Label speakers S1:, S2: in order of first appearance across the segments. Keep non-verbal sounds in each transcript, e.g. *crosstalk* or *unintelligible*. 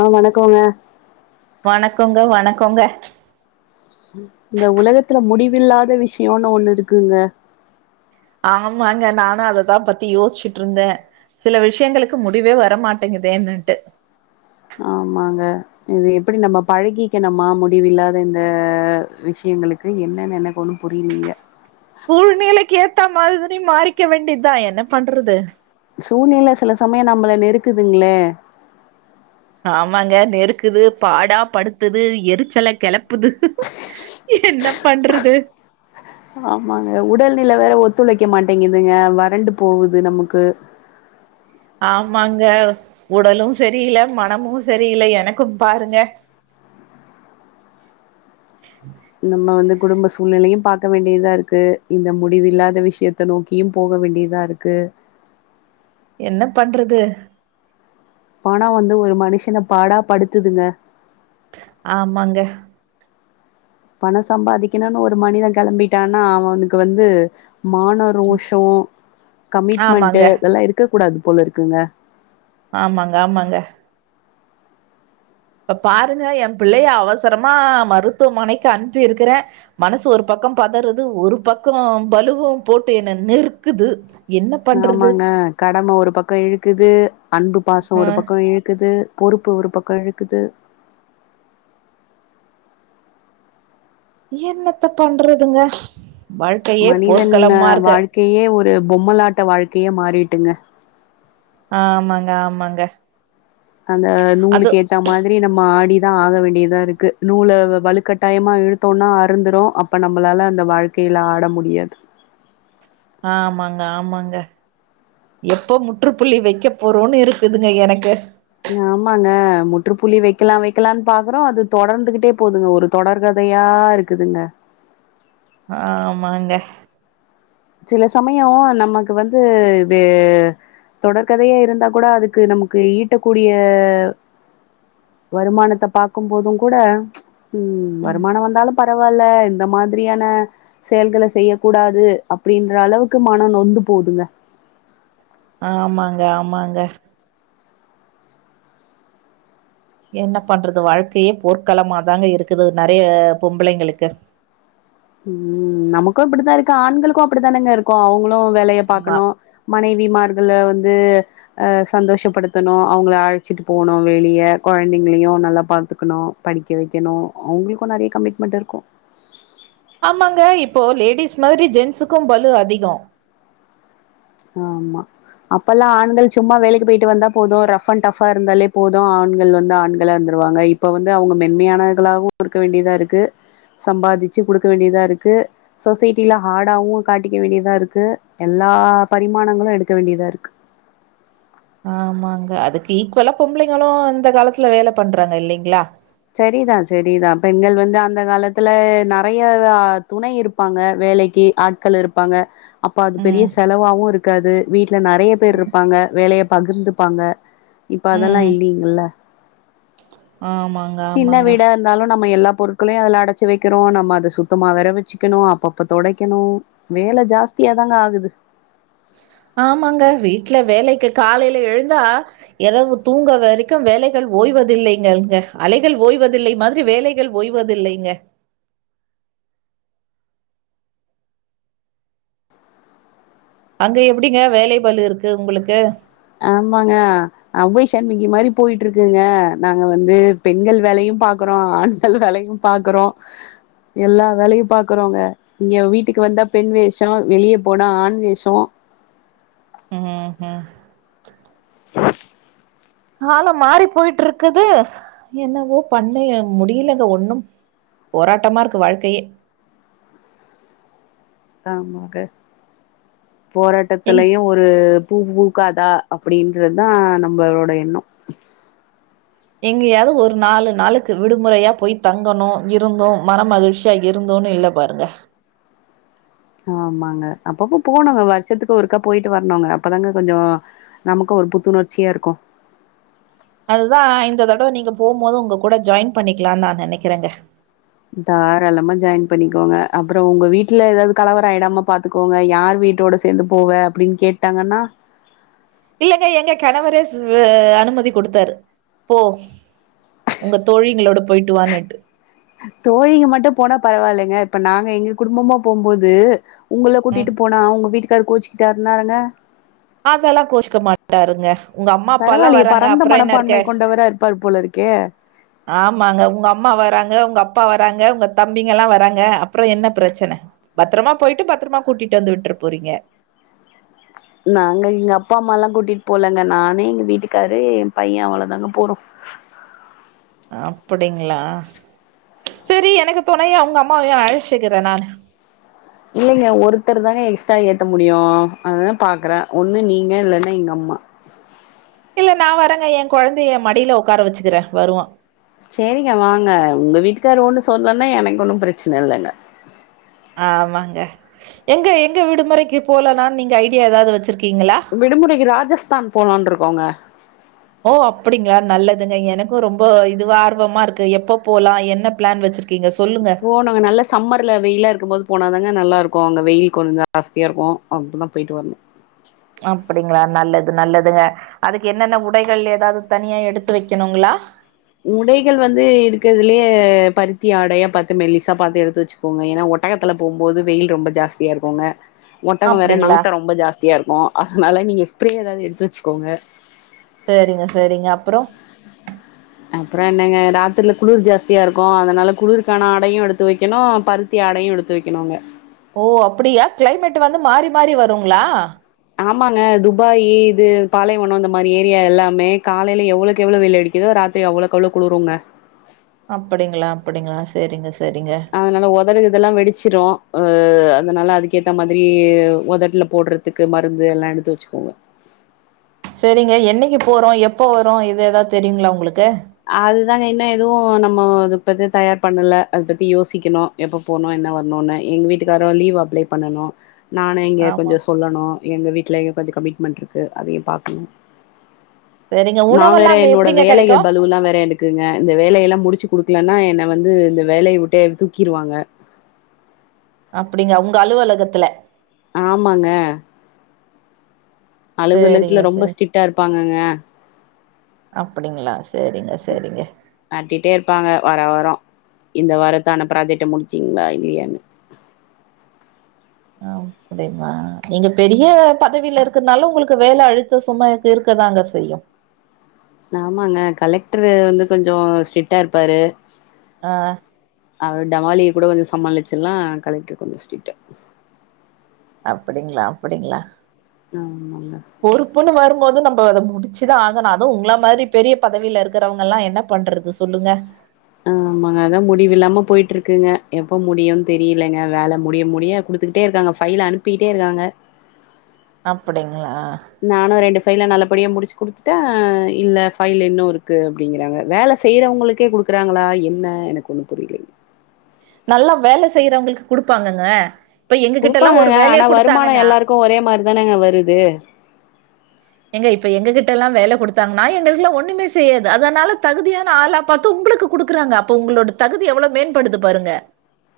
S1: ஆ வணக்கோங்க
S2: வணக்கொங்கு வணக்கொங்க
S1: இந்த உலகத்ல முடிவில்லாத விஷ்யொனு ஒன்னு இருக்குங்க
S2: ஆமாங்க நானும் அததா பத்தி யோஸ்ச்சுட்ருந்தே சில விஷ்யங்களுக்கு முடிவே வரமாட்டங்கிது ஏன்னன்டு
S1: ஆமாங்க இது எப்புடி நம்ம பழகீகெனுமா முடிவில்லாத இந்த விஷியங்களு என்னேன் எனக் ஒன்னு புரிய்லீங்க
S2: மைதுனி மாறிக்க வேண்டிதா என்ன பண்றுது
S1: சூனில செல சமய நம்புல நெருக்குதுங்ளே
S2: ஆமாங்க நெருக்குது பாடா படுத்துது எருச்சல கெலப்புது என்ன பண்றுது
S1: ஆமாங்க உடல்நில வேற ஒத்துழைக்க மாட்டேங்கிதுங்க வறண்டு போவுது நமுக்கு
S2: ஆமாங்க ஒடலு செரியில மனமு செரியில எனக்கும் பாருங்க
S1: *inaudible* நம்ம வந்து குடும்ப சூல்நெலையு பாக்க வேண்டியதாருக்கு இந்த முடிவில்லாத விஷ்யத்த நோக்கியும் போக வேண்டியதாருக்கு
S2: என்ன பண்றுது
S1: பண வந்து ஒரு மனுஷ்ஷன பாடா படுத்துதுங்க
S2: ஆமாங்க
S1: பணம் சம்பாதிக்கணுன்னு ஒரு மனித கெலம்பிட்டானா அவனுக்கு வந்து மான ரோஷோ கமிட்மண்டு
S2: ஆமாங்க
S1: இதெல்லா இருக்க கூடாது போலருக்குங்க
S2: ஆமாங்க ஆமாங்க ப்ப பாருங்க ஏம் புள்ளய அவஸ்சரமா மருத்துமனைக்கு அன்ப்பி இருக்குறே மனசு ஒரு பக் கம் பதறுது ஒரு பக்கொ பலுவூ போட்டு என்ன நெர்க்குது
S1: நாமாங்க கடம ஒரு பக்கொ இழுக்குது அன்பு பாசொ
S2: ஆ
S1: ஒரு பக்கொ இழுக்குது பொறுப்பு ஒரு பக்கொ இழுக்குது
S2: என்னத்த பண்றதுங்க வாழ்க்கையே
S1: மனிதன்ன
S2: போர்க்களமா இருக்கு
S1: வாழ்க்குயே ஒரு பொம்மலாட்ட வாழ்க்குய மாறீட்டுங்க
S2: அ ஆமாங்க ஆமாங்க
S1: அந்த
S2: அது
S1: நூலுக்கேத்த மாதிரி நம்ம ஆடி தா ஆக வேண்டியதாருக்கு நூல வலுக்கட்டாயமா இழுத்தோனா அருந்துரு அப்ப நம்மளால அந்த வாழ்க்கை ல்ல ஆட முடியாது
S2: ஆமாங்க ஆமாங்க எப்போ முற்றுப்புள்ளி வெக்க போறோன் இருக்குதுங்க எனக்கு
S1: ஆமாங்க முற்றுப்புள்ளி வெக்கலா வெக்கலான் பாக்குறோ அது தொடர்ந்துகிட்டே போதுங்க ஒரு தொடர்க தயா இருக்குதுங்க
S2: ஆமாங்க
S1: சில சமயோ‌ நமக்கு வந்து வே தொடர்கதயா இருந்தா கூட அதுக்கு நமக்கு ஈட்டக்கூடிய வருமானத்த பாக்கும்போதுகூட ம் வருமானோ வந்தாலு பரவால்ல இந்த மாத்ரியான செயல்கள செய்ய கூடாது அப்டின்ற அளவுக்கு மனோ நொந்து போதுங்க
S2: ஆமாங்க ஆமாங்க என்ன பண்றது வாழ்க்கயே போர்க்களமாதாங்க இருக்குது நறைய பொம்பளைங்களுக்கு
S1: ம் நமக்கு இப்டித்தாருக்கு ஆண்களுக்கு அப்டித்தானேங்க இருக்கு அவுங்ளு வேலய
S2: ஆமா
S1: பாக்கணு மனைவிமார்கள வந்து அ சந்தோஷப்படுத்தணு அவுங்கள அழச்சிட்டு போணு வெளிய கொழந்தைங்களையு நல்லா பாத்துக்கணுபடிக்க வெக்கணு அவுங்களுக்கு நறைய கமிட்மெண்ட் இருக்கு
S2: ஆமாங்க இப்போ லேடிஸ் மாதிரி ஜென்சுக்கு பலு அதிகோ
S1: ஆமா அப்பல்லா ஆண்கள் சும்மா வேலைக்கு போய்ட்டு வந்தா போது ரஃப் அண்ட் டஃபா இருந்தாலே போது ஆண்கள் வந்து ஆண்களா இருந்து ருவாங்க இப்ப வந்து அவுங்க மென்மயானர்களாவு இருக்க வேண்டியதாருக்கு சம்பாதிச்சு குடுக்க வேண்டியதாருக்கு சொஸைட்டில ஹார்டாவு காட்டிக்க வேண்டியதாருக்கு எல்லா பரிமாணங்களு எடுக்க வேண்டியதாருக்கு
S2: ஆமாங்க அதுக்கு ஈக்வலா பொம்பளைங்களு இந்த காலத்துல வேல பண்றாங்க இல்லைங்களா
S1: செரிதா செரிதா பெண்கள் வந்து அந்த காலத்துல நறைய துணை இருப்பாங்க வேலைக்கு ஆட்கள் இருப்பாங்க அப்ப அது பெரிய
S2: ம்
S1: செலவாவு இருக்காது வீட்ல நறைய பேர்
S2: ம்
S1: இருப்பாங்க வேலை ய பகிர்ந்துப்பாங்க இப்ப அதெல்லா இல்லீங்கல்ல
S2: ஆமாங்
S1: சின்ன வீடா இருந்தாலு நம்ம எல்லாப் பொருட்களையு அதல அடைச்சு வக்கிறோ நம்ம அத சுத்தமா வேற வச்சுக்கணு அப்பப்ப தொடைக்கணு வேல ஜாஸ் தியா தாங்க ஆகுது
S2: ஆமாங்க வீட்டுல வேலைக்கு காலேல எழுந்தா எரவு தூங்க வரைக்கு வேலைகள் ஓ ஓய்வதில்லைங்கங்க அலைகள் ஓய்வதில்லை மாதிரி வேலைகள் ஓய்வதில்லைங்க அங்க எப்டிங்க வேலை பளு இருக்கு உங்களுக்கு
S1: ஆமாங்க அவ்வை சண்முகி மாரி போயிட்டு இருக்குங்க நாங்க வந்து பெண்கள் வேலையு பாக்குறோ றோ ஆண்கள் வேலையு பாக்குறோ எல்லா வேலையு பாக்குறோங்க இங்க வீட்டுக்கு வந்தா பெண் வேஷோ வெளியே போனா ஆண் வேஷோ
S2: ம்ஹூ ஹூம் காலோ மாறி போயிட்டு இருக்குது என்னவோ பண்ணு முடியலங்க ஒண்ணும் போராட்டமா இருக்கு வாழ்க்கையே
S1: ஆமாங்க
S2: எங்க
S1: போராட்டத்திலயு ஒரு பூ பூக்காதா அப்டின்றதுதா நம்மளோட எண்ணோ
S2: எங்கேயாவது ஒரு நாலு நாளுக்கு விடுமுறையா போய் தங்கணோ இருந்தோ மன மகிழ்ச்சியா இருந்தோன்னு இல்ல பாருங்க
S1: ஆமாங்க அப்பப்ப போனுங்க வருஷத்துக்கு ஒருக்கா போயிட்டு வரணோங்க அப்பதாங்க கொஞ்சோ நமக்கு ஒரு புத்துணர்ச்சியா இருக்கு
S2: அதுதான் இந்த தடவை நீங்க போம்போது உங்க கூட ஜாயின் பண்ணிக்கலா நான் நினைக்கிறேங்க
S1: தாராளமா ஜாயின் பண்ணிக்கோங்க அப்புறம் உங்க வீட்ல ஏதாவது கலவர ஆகிடாம பாத்துக்கோங்க யார் வீட்டோட சேர்ந்து போவே அப்படின்னு கேட்டாங்கன்னா
S2: இல்லலைங்க எங்க கணவரே அனுமதி கொடுத்தாரு போ உங்க தோழிங்களோட போயிட்டு வானுட்டு
S1: தோழிங்க மட்டும் போனா பரவாயில்லைங்க இப்ப நாங்க எங்க குடும்பமா போம்போது உங்கள
S2: ம்
S1: கூட்டிட்டு போனா உங்க வீட்டுக்காரு கோச்சுக்கிட்டாருன்னாங்க
S2: அதெல்லா கோஷிக்க மாட்டாருங்க உங்க அம்மா அப்பல்லாம்
S1: பரவாயில்லையே
S2: வராங்க
S1: பரந்த
S2: அப்புறம் என்ன இருக்க
S1: மனப்பான்மை கொண்டவரா இருப்பாரு போல இருக்கே
S2: ஆமாங்க உங்க அம்மா வராங்க உங்க அப்பா வராங்க உங்க தம்பிங்க எல்லாம் வராங்க அப்புறம் என்ன பிரச்சன பத்திரமா போயிட்டு பத்திரமா கூட்டிட்டு வந்து விட்ர போறீங்க
S1: நாங்க எங்க அப்பா அம்மாலா கூட்டிகிட்டு போலங்க நானு எங்க வீட்டுக்காரு என் பையன் அவ்ளவுதாங்க போறோ
S2: அப்படிங்களா சரி எனக்கு துணைய அவங்க அம்மாவையும் அழச் சிக்கிறேன் நானு
S1: இல்லைங்க ஒருத்தர் தாங்க எக்ஸ்ட்ரா ஏத்த முடியும் அததுதான் பாக்குறேன் ஒண்ணு நீங்க இல்லன்னா எங்க அம்மா ஆ *unintelligible*
S2: இல்ல நான் வரங்க என் குழந்தைய மடியில உட்கார வச்சுக்கிறேன் வருவான்
S1: சரிங்க வாங்க உங்க வீட்டுக்கார ஒன்னு சொல்லலன்னா எனக்கு ஒன்னும் பிரச்சனை இல்லைங்க
S2: ஆமாங்க எங்க எங்க விடுமுறைக்கு போலனான்னு நீங்க ஐடியா ஏதாவது வச்சிருக்க
S1: விடுமுறைக்கு ராஜஸ்தான் போலான்னு இருக்கோங்க
S2: ஓ அப்படிங்களா நல்லதுங்க எனக்கும் ரொம்ப இதுவ ஆர்வமா இருக்கு எப்ப போலாம் என்ன பிளான் வச்சிருக்க
S1: போனாங்க நல்ல சம்மர்ல வெயிலா இருக்கும் போது போனாதாங்க நல்ல இருக்கும் அங்க வெயில் கொஞ்சம் ஜாஸ்தியா இருக்கு அங்க்ட தான் போயிட்டு வரனு
S2: ங்க அதுக்கு என்னென்ன உடைகள் ஏதாவது தனியா எடுத்து வைக்கணுங்களா
S1: உடைகள் வந்து இருக்கிறதுலயே பருத்தி ஆடையா பார்த்து மெல்லிசா பாத்துு எடுத்து வச்சுக்கோங்க ஏன்னா ஒட்டகத்துல போம்போது வெயில் ரொம்ப ஜாஸ்தியா இருக்குங்க ஒட்டகம் வேற
S2: அப்படிங்களா
S1: நாத்த ரொம்ப ஜாஸ்தியா இருக்கும் அதனால நீங்க ஸ்பரே ஏதாவது எடுத்து வச்சுக்கோங்க
S2: சரிங்க சரிங்க அப்புறம்
S1: அப்புறம் என்னங்க ராத்திரில குளிர் ஜாஸ்தியா இருக்கு அதனால குளிருக்கான ஆடையும் எடுத்து வைக்கணு பருத்தி ஆடை யும் எடுத்து வைக்கணுங்க
S2: ஓ அப்படியா கிளைமேட் வந்து மாறி மாறி வருங்களா
S1: ஆமாங்க துபாயி இது பாலைவனம் அந்த மாரி ஏரியா எல்லாமே காலையில எவ்வளவுக்கு எவ்வளவு வெயில் அடிக்குதோ ராத்திரி அவ்வளவுக்குவ்வளவு குளுருங்க
S2: அப்படிங்களா அப்படிங்களா சரிங்க சரிங்க
S1: அதனால உதலு இதெல்லா வெடிச்சிரும் அ அதனால அதுக்கேத்த மாதிரி உதட்டுல போடுறதுக்கு மருந்து எல்லாம் எடுத்து வச்சுக்கோங்க
S2: சரிங்க என்னைக்கு போறோம் எப்ப வரும் இது எதாவது தெரியுங்களா உங்களுக்கு
S1: அதுதாங்க இன்னும் எதுவும் நம்ம இத பத்தி தயார் பண்ணல அது பத்தி யோசிக்கணும் எப்ப போணும் என்ன வரணும்ன்னு எங்க வீட்டுக்காரோ லீவ் அப்ளை பண்ணனும் நானும் இங்க
S2: ஆமா
S1: கொஞ்சம் சொல்லணு எங்க வீட்ல எங்க கொஞ்சம் கமிட்மெண்ட் இருக்கு அதையும் பாக்கணு
S2: சரிங்க
S1: நான் வேற
S2: உணவெல்லாம் அங்க
S1: என்னோட
S2: எப்படிங்க
S1: வேலைகள்
S2: கெடைக்கும்
S1: பலுவெல்லா வேற எடுக்குங்க இந்த வேலையெல்லாம் முடிச்சு குடுக்கலன்னா என்னை வந்து இந்த வேலையை விட்டே தூக்கிடுவாங்க
S2: அப்படிங்க உங்க அலுவலகத்துல
S1: ஆமாங்க
S2: சரிங்க
S1: அலுவலகத்துல ரொம்ப
S2: சரி
S1: ஸ்ட்ரிட்டா இருப்பாங்கங்க
S2: அப்படிங்களா சரிங்க சரிங்க
S1: அட்டிட்டே இருப்பாங்க வர வரம் இந்த வாரத்தான ப்ராஜெக்ட்ட முடிச்சீங்ளா இல்லையான்னு
S2: நீங்க பெரிய பதவியில இருக்குனாலு உங்களுக்கு வேல அழுத்தொ சுமை இருக்கதாங்க செய்யு
S1: ஆமாங்க கலெக்ட்ரு வந்து கொஞ்சொ ஸ்ட்ரிக்ட்டா இருப்பாரு
S2: ஆ
S1: அவர் டவாலிய கூட கொஞ்சொ சமாளிச்சில்லா கலெக்ட்ரு கொஞ்சொ ஸ்ட்ரிக்ட்டு
S2: அப்டிங்ளா அப்டிங்ளா
S1: ஆமாங்க
S2: பொறுப்புன்னு வரும்போது நம் போ அத முடிச்சிதா ஆகணு அது உங்கள மாரி பெரிய பதவில இருக்கறவங்கல்லா என்ன பண்றது சொல்லுங்க
S1: ஆமாங்க அதா முடிவில்லாம போய்ட்ருக்குங்க எப்ப முடியூன் தெரியிலங்க வேல முடிய முடிய குட்த் த்துக்கிட்டே இருக்காங்க ஃபைல அனுப்பிக்கிட்டே இருக்காங்க
S2: அப்டிங்
S1: நானு ரெண்டு ஃபைல நல்ல படியா முடிச்சு குடுத்துட்ட இல்ல ஃபைலு இன்னு இருக்கு அப்டிங்கிறாங்க வேல செய்றவங்களுக்கே குடுக்குறாங்களா என்ன எனக் ஒண்ணு புரிலைங்
S2: நல்லா வேல செய்றவங்களுக்கு குடுப்பாங்கங்க இப்ப எங்க கிட்ட எல்லாம் ஒரு
S1: குடுப்பாங்கங்க
S2: வேலைய
S1: ஆனா வருமானொ
S2: குடுத்தாங்கன்னா
S1: எல்லாருக்கு ஒரே மாரிதானங்க வருது
S2: ஏங்க இப்ப எங்ககிட்டல்லா வேல குடுத்தாங்னா எங்களுக்லா ஒண்ணுமே செய்யாது அதனால தகுதியான ஆளா பாத்து உங்குளுக்கு குடுக்குறாங்க அப்ப உங்களோட தகுதி எவ்வளோ மேன்படுது பாருங்க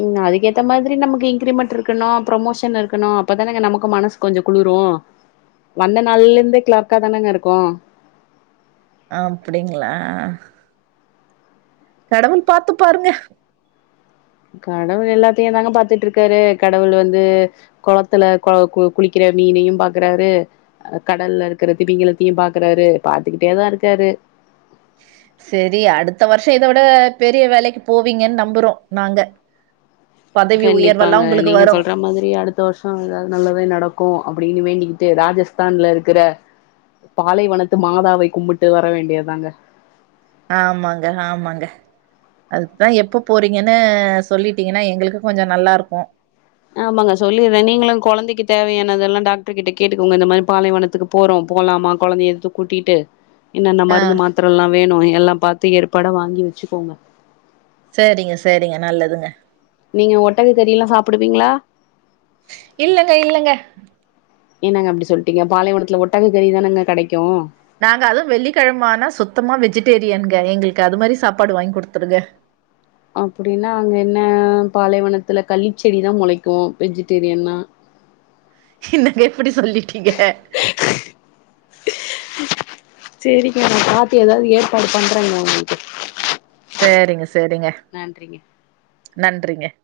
S1: ம் அதுக்கேத்த மாதிரி நமக்கு இன்க்ரிமெண்ட் இருக்கணு ப்ரமோஷன் இருக்கணு அப்பதானங்க நமக்கு மனசு கொஞ்சொ குளூ ரு வந்த நாள்லேந்தே க்ளர்க்கா தானங்க இருக்கோ
S2: அப்டிங்ளா கடவுள் பாத்துப்பாருங்க
S1: கடவுள் எல்லாத்தையும் தாங்க பாத்துட்டு இருக்காரு கடவுள் வந்து கொளத்துல கொ கு குளிக்கிற ப்ப மீனையும் பாக்குறாரு அ கடல்ல இருக்கிற திமிங்களத்தையும் பாக்குறாரு பாத்துக்கிட்டேதான் இருக்காரு
S2: செரி அடுத்த வருஷம் இத விட பெரிய வேலைக்கு போவீங்கன்னு நம்பறோம் நாங்க பதவி
S1: கண்டிப்பாங்க
S2: உயர்வெல்லாம் உங்களுக்கு
S1: நீங்க
S2: வரும்.
S1: சொல்ற மாதிரி அடுத்த வருஷம் ஏதாவது நல்லதே நடக்கும் அப்பிடின்னு வேண்டிகி தே ராஜஸ்தான்ல இருக்கிற பாலை வனத்து மாதாவை கும்பிட்டு வர வேண்டியதாங்க
S2: ஆமாங்க ஆமாங்க அதுக்தான் எப்ப போறீங்கன்னு சொல்லிட்டீங்கன்னா எங்களுக்கு கொஞ்சம் நல்லா இருக்கோ
S1: ஆமாங்க சொல்லிறேன் நீங்களும் கொழந்தைக்கு தேவையானதெல்லாம் டாக்டர் கிட்ட கேட்டுக்கோங்க இந்த மாதிரி பாலைவனத்துக்கு போறோம் போலாமா கொழந்தைய தூக் கூட்டிட்டு இன்னென்ன
S2: ஆ.
S1: மருந்து மாத்திர எல்லாம் வேணும் எல்லாம் பாத்து ஏற்பாட வாங்கி வச்சுக்கோங்க
S2: செரிங்க செரிங்க நல்லதுங்க
S1: நீங்க ஒட்டக கறி எல்லாம் சாப்பிடுவீங்களா
S2: இல்லங்க இல்லங்க
S1: என்னங்க அப்பிடி சொல்ட்டிங்க பாளைவனத்துல ஒட்டக கறி தான கெடைக்கு
S2: நாங்க அதுவும் வெள்ளிக்கெழம ஆனா சுத்தமா வெஜிடேரியனுங்க எங்களுக்கு அது மாதிரி சாப்பாடு வாங்கி குடுத்துருங்க
S1: அப்பிடின்னா அங்க என்ன பாலைவனத்துல கள்ளிச் செடிதான் முளைக்குவோம் வெஜிடேரியன்தா
S2: என்னங்க இப்பிடி சொல்லிட்டீங்க
S1: செரிங்க நான் பாத்து ஏதாவது ஏற்பாடு பண்றேங்கா உங்களுக்கு
S2: செரிங்க
S1: நன்றிங்க
S2: நன்றிங்க